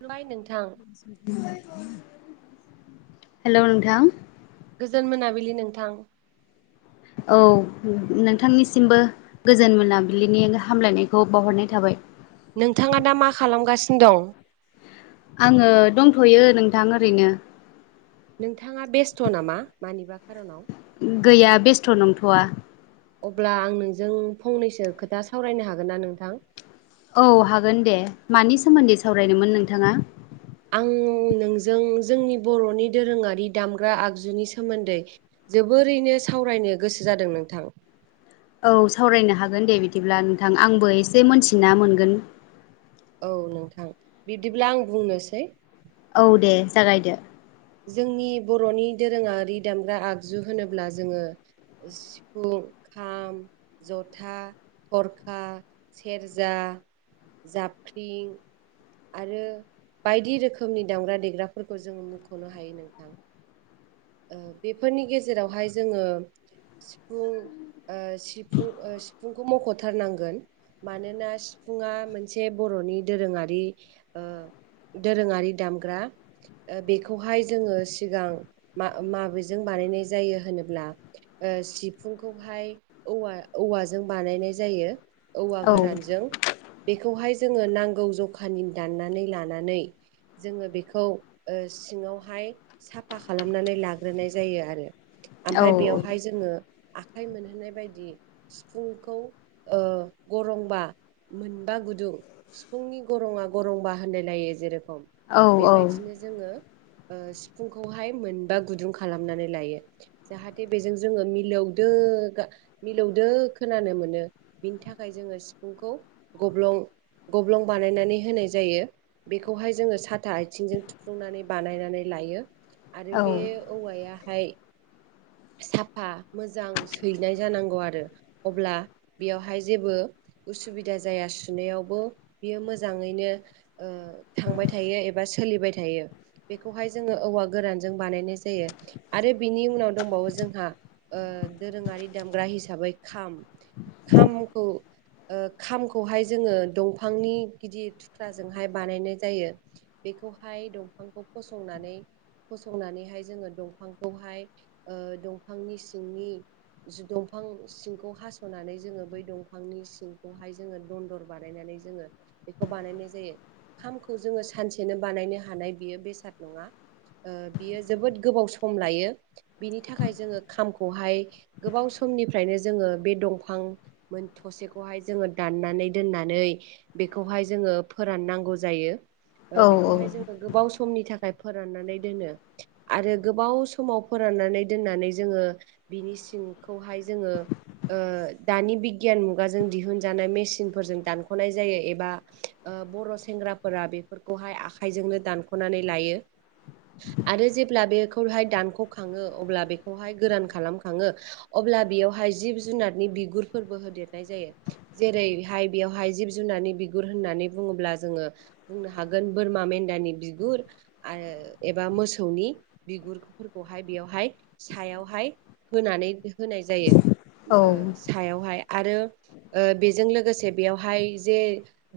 खुलुमबाय नोंथां [inaudible] हेल' नोंथां। गोजोन मोनाबिलि नोंथां। औ नोंथांनिसिमबो गोजोन मोनाबिलिनि हामलायनायखौ बाउहरनाय थाबाय। नोंथाङा दा मा खालामगासिनो दं? आङो दंथ'यो नोंथां ओरैनो। नोंथाङा बेस्थ' नामा मानिबा खार'नाव? गैया बेस्थ' नंथ'वा। अब्ला आं नोंजों फंनैसो खोथा सावरायनो हागोन ना नोंथां? औ हागोन दे मानि सोमोन्दै सावरायनोमोन नोंथाङा? आं नोंजों जोंनि बर'नि दोरोङारि दामग्रा आगजुनि सोमोन्दै जोबोरैनो सावरायनो गोसो जादों नोंथां। औ सावरायनो हागोन दे बिदिब्ला नोंथां आंबो एसे मोनथिना मोनगोन। औ नोंथां बिदिब्ला आं बुंनोसै। औ दे जागायदो। जोंनि बर'नि दोरोङारि दामग्रा आगजु होनोब्ला जोङो सिफुं खाम जथा थरखा सेरजा जाबख्रिं आरो बायदि रोखोमनि दामग्रा देग्राफोरखौ जों मुंख'नो हायो नोंथां। ओ बेफोरनि गेजेरावहाय जोङो सिफुं ओ सिफुं ओ सिफुंखौ मख'थारनांगोन। मानोना सिफुङा मोनसे बर'नि दोरोङारि ओ दोरोङारि दामग्रा बेखौहाय जोङो सिगां मा माबेजों बानायनाय जायो होनोब्ला सिफुंखौहाय औवा औ औवाजों बानायनाय जायो औवा औ गोरानजों। बेखौहाय जोंङो नांगौ जखानि दाननानै लानानै जोंङो बेखौ सिंङावहाय साफा खालामनानै लाग्रोनाय जायो आरो। औ ओमफफ्राय बेयावहाय जोंङो आखाइ मोनहोनाय बायदि सिफुंखौ गरंमबा मोनबा गुदुं सिफुंनि गरंङा गरंबा होननाय लायो जेरै औ बेबायदिनो जोंङो सिफुंखौहाय मोनबा गुदुं खालामनानै लायो जाहाथे बेजों जोंङो मिलौदो मिलौद दो खोनानो मोनो बिनि थाखाय जोंङो सिफुंखौ गब्लं गब्लं बानायनानै होनाय जायो बेखौहाय जोंङो साथा आथिंजों थुफ्लुंनानै बानायनानै ला लायो आरो औ बे औवायाहाय साफा मोजां सैनाय जानांगौ आरो अब्ला बेयावहाय जेबो उसुबिदा जाया सुनायावबो बियो मोजांङैनो थांबाय थायो एबा सोलिबाय थायो बेखौहाय जोंङो औवा गोरानजों बानायनाय जायो आरो बिनि उनाव दंबावो जोंहा दोरोङारि दामग्रा हिसाबै खाम खामखौ ओ खामखौहाय जोंङो दंफांनि गिदिर थुख्राजोंहाय बानायनाय जायो बेखौहाय दंफांखौ फसंनानै फसंनानैहाय जोंङो दंफांखौहाय ओ दंफांनि सिंनि दंफां सिंखौ हास'नानै जोंङो बै दंफांनि सिंखौहाय जोंङो दन्दर बानायनानै जोंङो बेखौ बानायनाय जायो खामखौ जोंङो सानसेनो बानायनो हानाय बियो बेसाद नंङा बियो जोबोद गोबाव सम लायो बिनि थाखाय जोंङो खामखौहाय गोबाव समनिफ्रायनो जोंङो बे दंफां मोनथ थसेखौहाय जोंङो दाननानै दोननानै बेखौहाय जोंङो फोराननांगौ जायो। ओ औ बेखौहाय जोंङो गोबाव समनि थाखाय फोराननानै दोनो आरो गोबाव समाव फोराननानै दोननानै जोंङो बिनि सिंखौहाय जोंङो ओ दानि बिगियान मुगाजों दिहुनजानाय मेसिनफोरजों दानख'नाय जायो एबा बर' सेंग्राफोरा बेफोरखौहाय आखाइजोंनो दानख'नानै लायो आरो जेब्ला बेखौहाय दानख' अब्ला बेखौहाय गोरान खालामखांङो अब्ला बेवहाय जिब जुनारनि बिगुरफोरबो लिरनाय जायो जेरैहाय बेयावहाय जिब जुनारनि बिगुर होननानै बुंङोब्ला जोंङो बुंनो हागौन बोरमा मेनदानि बिगुर आरो एबा मोसौनि बिगुर खौहाय बेयावहाय सायावहाय होनानै होनाय जायो औ ओ सायावहाय आरो बेजों लोगोसे बेयावहाय जे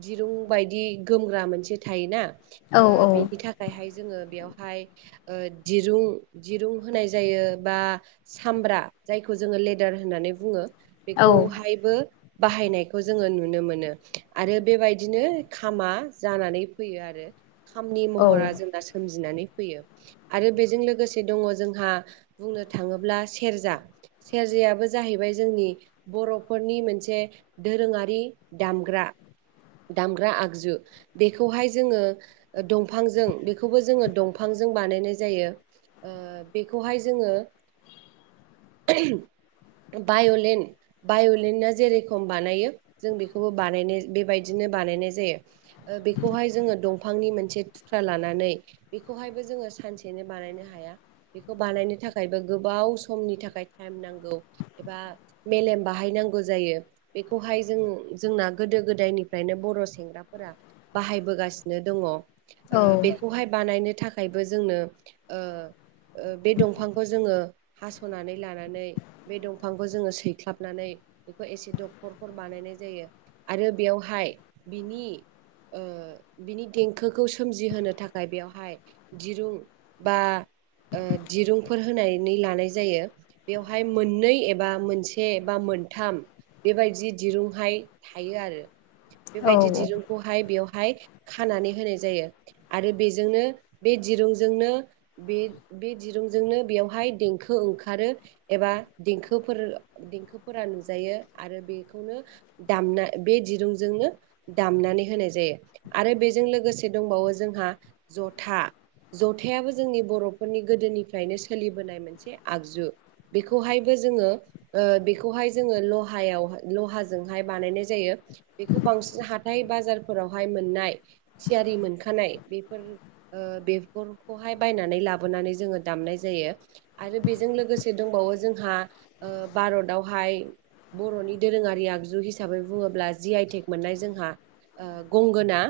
दिरुं बायदि गोमग्रा मोनसे थायोना औ ओ बिनि थाखायहाय जोंङो बेयावहाय दिरुं दिरुं होनाय जायो बा सामब्रा जायखौ जोंङो लेदार होननानै बुंङो औ बेखौहायबो बाहायनायखौ जोंङो नुनो मोनो आरो बेबायदिनो खामा जानानै फैयो आरो। खामनि महरा जोंना सोमजिनानै फैयो आरो बेजों लोगोसे दं जोंहा बुंनो थांङोब्ला सेरजा सेरजायाबो जाहैबाय जोंनि बर'फोरनि मोनसे दोरोंङारि दामग्रा दामग्रा आगजु बेखौहाय जोंङो दंफांजों बेखौबो जोंङो दंफां जों बानायनाय जायो बेखौहाय जोंङो [inaudible] बाय'लेन बायलणना जेरेखम बानायो जों बेखौबो बानायनाय बेबायदिनो बेखौहाय जोंङो दंफांनि मोनसे थुख्रा लानानै बेखौहायबो जों सानसेनो बानायनो हाया बेखौ बानायनो थाखायबो गोबाव समनि थाखाय टाइम नांगौ एबा मेलेम बाहाय हायनांगौ जायो। बेखौहाय जों-जोंना गोदो-गोदायनिफ्रायनो बर' सेंग्राफोरा बाहायबोगासिनो दङ ओ बेखौहाय बानायनो थाखायबो जोंनो ओ ओ बे दंफांखौ जोङो हास'नानै लानानै बे दंफांखौ जोङो सैख्लाबनानै नै बेखो एसे डगखरखर‌ बानायनाय जायो आरो बेयावहाय बिनि ओ बिनि देंखोखौ सोमजिहोनो थाखाय बेवहाय दिरुं बा ओ दिरुंफोर होनानै लानाय जायो बेवहाय मोननै एबा मोनसे एबा मोनथाम बेबायदि दिरुंहाय थायो आरो। बेबायदि दिरुंखौहाय बेवहाय खानानै होनाय जायो आरो बेजोंनो बे दिरुंजोंनो बे बे दिरुंजोंनो बेयावहाय देंखो ओंखारो एबा देंखोफोर-देंखोफोरा नुजायो आरो बेखौनो दामना बे दिरुंजोंनो दामनानै होनाय जायो। आरो बेजों लोगोसे दंबावो जोंहा जथा। जथायाबो जोंनि बर' नि गोदोनिफ्रायनो सोलिबोनाय मोनसे आगजु बेखौहायबो जोंङो ओ बेखौहा हाय जोंङो लहायावहाय लहाजोंहाय बानायनाय जायो बेखौ बांसिन हाथाय बाजारफोरावहा हाय मोननाय थियारि मोनखानाय बेफोर ओ बेफोरखोहाय बायनानै लाब बोनानै जोंङो दामनाय जायो। आरो बेजों लोगोसे दंबावो जोंहा ओ भारतावहा हाय‌ बर'नि दोरोङारि आगजु हिसाबै बुङोब्ला जि, आइटेक मोननाय जोंहा ओ गंगोना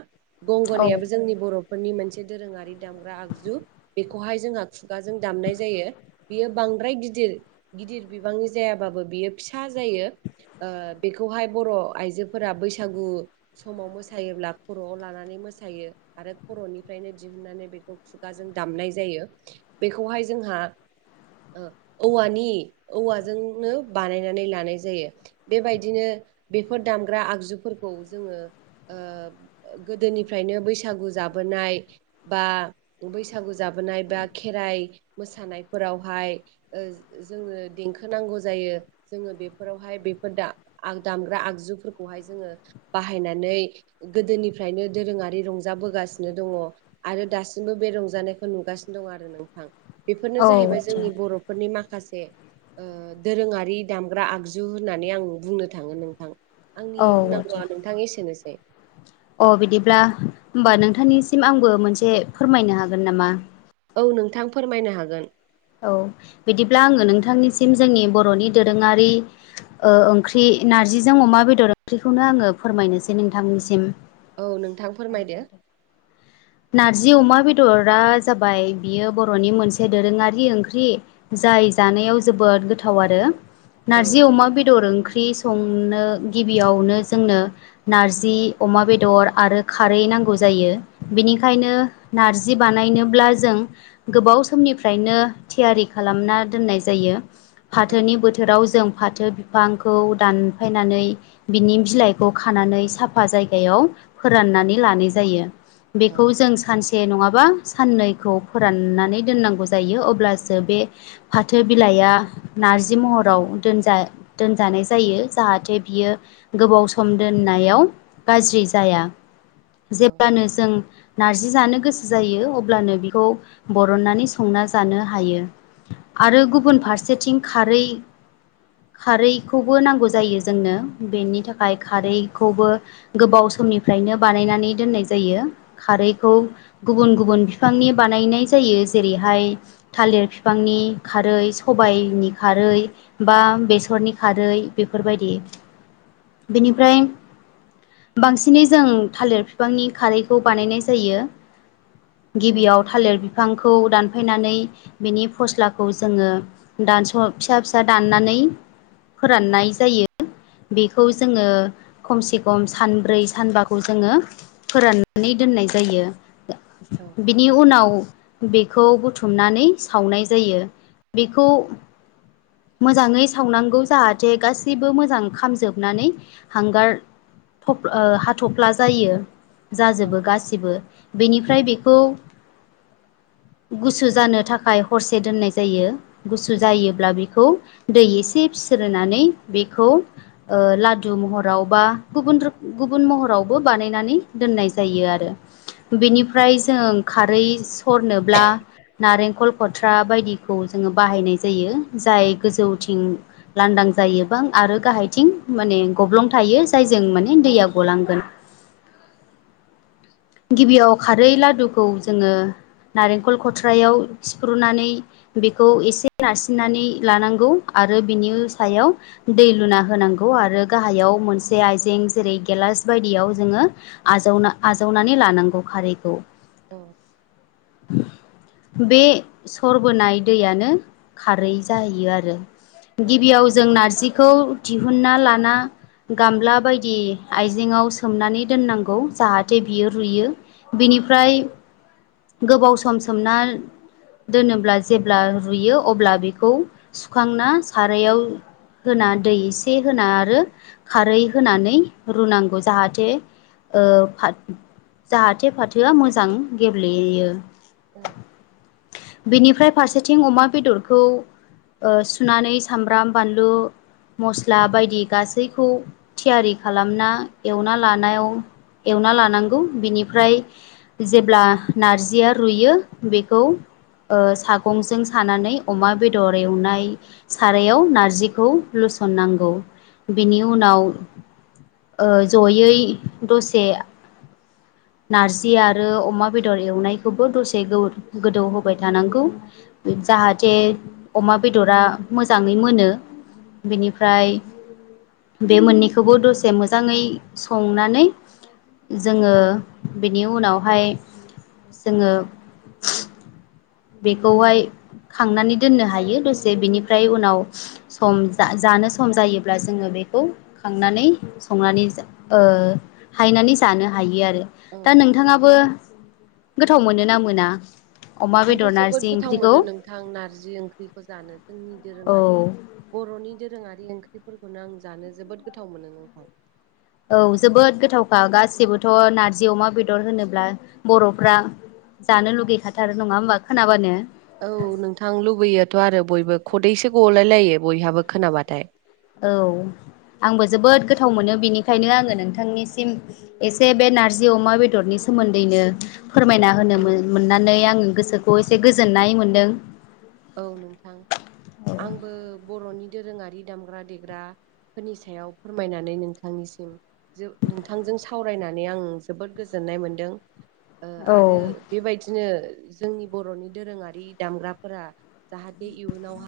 औ गंगनायाबो जोंनि बर'फोरनि मोनसे दोरोङारि दामग्रा आगजु बे खौहाय जोंहा खुगाजों दामनाय जायो बियो बांद्राय गिदिर-गिदिर बिबांनि जायाबाबो बियो फिसा जायो। ओ बेखौहाय बर' आइजोफोरा बैसागु समाव मोसायोब्ला खर'आव लानानै मोसायो आरो खरनिफ्रायनो दिहुननानै बेखौ खुगाजों दामनाय जायो बेखौहाय जोंहा औवानि औवाजोंनो बानायनानै लानाय जायो। बेबायदिनो बेफोर दामग्रा आगजुफोरखौ जोङो ओ गोदोनिफ्रायनो बैसागु जाबोनाय बा बैसागु जाबोनाय बा खेराइ मोसानायफोरावहाय ओ जोंनो देंखो नांगौ जा यो। जोङो बेफोरावहाय बेफोर दामग्रा आगजुफोरखौहाय जोङो बाहायनानै गोदोनिफ्रायनो दोरोङारि रंजाबोगासिनो दङ आरो दासिमबो बे रंजानाय नुगासिनो दं आरो नोंथां। बेफोरनो औ जाहैबाय जोंनि आतसा बर'फोरनि मा खासे दोरोंङारि दामग्रा आगजु होननानै आं बुंनो थाङो नोंथां। औ आंनि आदसा बुंनांगौआ नोंथां एसेनोसै। अ बिदिब्ला होमबा नोंथांनिसिम आंबो मोनसे फोरमायनो हागोन नामा? औ नोंथां फोरमायनो हागोन। औ बिदिब्ला आङो नोंथांनिसिम जोंनि बर'नि दोरोङारि ओ ओंख्रि नारजिजों अमा बेदर ओंख्रिखौनो आङो फोरमायनोसै नोंथांनिसिम। औ नोंथां औ दे फोरमायदो। दे नारजि अमा बेदरा जाबाय बियो बर'नि मोनसे दोरोङारि ओंख्रि जाय जानायाव जोबोद गोथाव आरो। औ नारजि अमा बेदर ओं ख्रि संनो गिबियावनो जोंनो नारजि अमा बेदर आरो खारै नांगौ जायो। बेनिखायनो नारजि बानायनोब्ला जों गोबाव समनिफ्रायनो थियारि खा खालामना दोननाय जायो। औ फाथोनि बोथोराव जों फाथो बिफांखौ दानफायनानै बिनि बिलाइखौ खानानै साफा जायगायाव [unintelligible] फोराननानै लानाय जायो। औ बेखौ जों सानसे नङाबा साननैखौ फोराननानै दोननांगौ जायो अब्लासो बे फाथो बिलाइया नारजि महराव दोनजा-दोनजानाय जायो जाहाथे बियो गोबाव सम दोननायाव गाज्रि जाया औ जेब्लानो जों नारजि जानो गोसो जायो अब्लानो बिखौ बरननानै संना जानो हायो। आरो गुबुन फारसेथिं खारै खारैखौबो नांगौ जायो जोंनो बेनि थाखाय खारैखौबो गोबाव समनिफ्रायनो बानायनानै दोननाय जायो खारैखौ गुबुन गुबुन बिफांनि बानायनाय जायो जेरैहाय थालिर बिफां नि खारै सबायाइनि खारै बा बेसरनि खारै बेफोरबायदि बेनिफ्राय बांसिनै जों थालिर बिफांनि खारैखौ बानायनाय जायो औ गिबियाव थालिर बिफांखौ दान दानफायनानै बिनि फस्लाखौ जोङो दानस' फिसा फिसा दाननानै फोराननाय जायो। बेखौ जोङो खमसे खम सानब्रै सानबाखौ जोङो फोराननानै दोननाय जायो औ बिनि उनाव बेखौ बुथुमनानै सावनाय जायो बेखौ मोजाङै सावनांगौ जाहाथे गासिबो मोजां खामजोबनानै हांगार हाथफ्ला जायो। जाजोबो गासिबो बेनिफ्राय बेखौ गुसु जानो थाखाय हरसे दोननाय जायो गुसु जायोब्ला बेखौ दै एसे सिरोननानै बेखौ लादु महराव बा गुबुन गुबुन महरावबो बानायनानै दोननाय जायो आर आरो बेनिफ्राय जों खारै सरनोब्ला नारेंखल खथ्रा बायदिखौ जोङो बाहायनाय जायो जाय गोजौथिं लांदां जायोबां आरो गाहाय थिं माने गब्लं थायो जायजों माने औ दैया गलांगोन गिबियाव खारै लादुखौ जोङो नारेंखल खथ्रायाव सिफ्रुनानै बेखौ एसे नारसिननानै लानांगौ आरो बिनि सायाव दै लुना होनांगौ आरो गाहायाव मोनसे आइजें जेरै गेलास बायदियाव जोङो आजावना नानै लानांगौ खारैखौ औ। बे सरबोनाय दैयानो खारै जाहैयो आरो औ गिबियाव जों नारजिखौ दिहुनना लाना गामला बायदि आइजेेंआव सोमनानै दोननांगौ जाहाथे बियो रुयो बिनिफ्राय गोबाव सम सोमना दोनोब्ला जेब्ला रुयो अब्ला बेखौ सुखांना सारायाव होना दै एसे होना आरो खारै होनानै रुनांगौ जाहाथे ओ फा जाहाथे फाथोआ मोजां गेब्लेयो औ। बेनिफ्राय फारसेथिं अमा बेदरखौ ओ सुनानै सामब्राम बानलु मस्ला बायदि गासैखौ थियारि खालामना एवना लानायाव एवना लानांगौ बिनिफ्राय जेब्ला नारजिया रुयो बेखौ ओ सागंजों सानानै अमा बेदर एवनाय सारायाव नारजिखौ लुसन नांगौ बेनि उनाव ओ जयै दसे नारजि आरो अमा बेदर एवनायखौबो दसे गोदौ होबाय थानांगौ जाहाथे अमा बेदरा मोजाङै मोनो [inaudible] बेनिफ्राय बे मोननैखौबो दसे मोजाङै संनानै जोङो बेनि उनावहाय जोङो बेखौहाय खांनानै दोननो हायो दसे बेनिफ्राय उनाव सम जानो सम जायोब्ला जोङो बे खौ खांनानै संनानै ओ हायनानै जानो हायो आरो औ दा नोंथाङाबो गोथाव मोनोना मोना अमा आंथ' बेदर जोबोद नारजि गोथाव ओंख्रिखौ मोनो नोंथां नारजि ओंख्रिखौ जानो जोंनि औ दोरोङारि बर'नि दोरोङारि ओंख्रिफोरखौनो आं जानो जोबोद गोथाव मोनो नोंथां। औ जोबोद गोथावखा गासिबोथ' नारजि अमा बेदर होनोब्ला बर'फ्रा जानो लुगैखाथारो नङा होमबा खोनाबानो औ नोंथां लुबैयाथ' आरो बयबो खदैसो गलाय लायो बयहाबो खोनाबाथाय औ आंबो जोबोद गोथाव मोनो बेनिखायनो आङो नोंथांनिसिम एसे बे नारजि अमा बेदरनि सोमोन्दैनो फोरमायना होनो औ मोन मोननानै आङो गोसोखौ एसे गोजोननाय मोनदों। औ नोंथां आंबो बर'नि दोरोङारि दामग्रा-देग्रा फोरनि सायाव फोरमायनानै नोंथांनिसिम नोंथांजों सावरायनानै आं जोबोद गोजोन नाय मोनदों ओ आरो औ बेबायदिनो जोंनि बर'नि दोरोङारि दामग्राफोरा जाहाथे इउनाव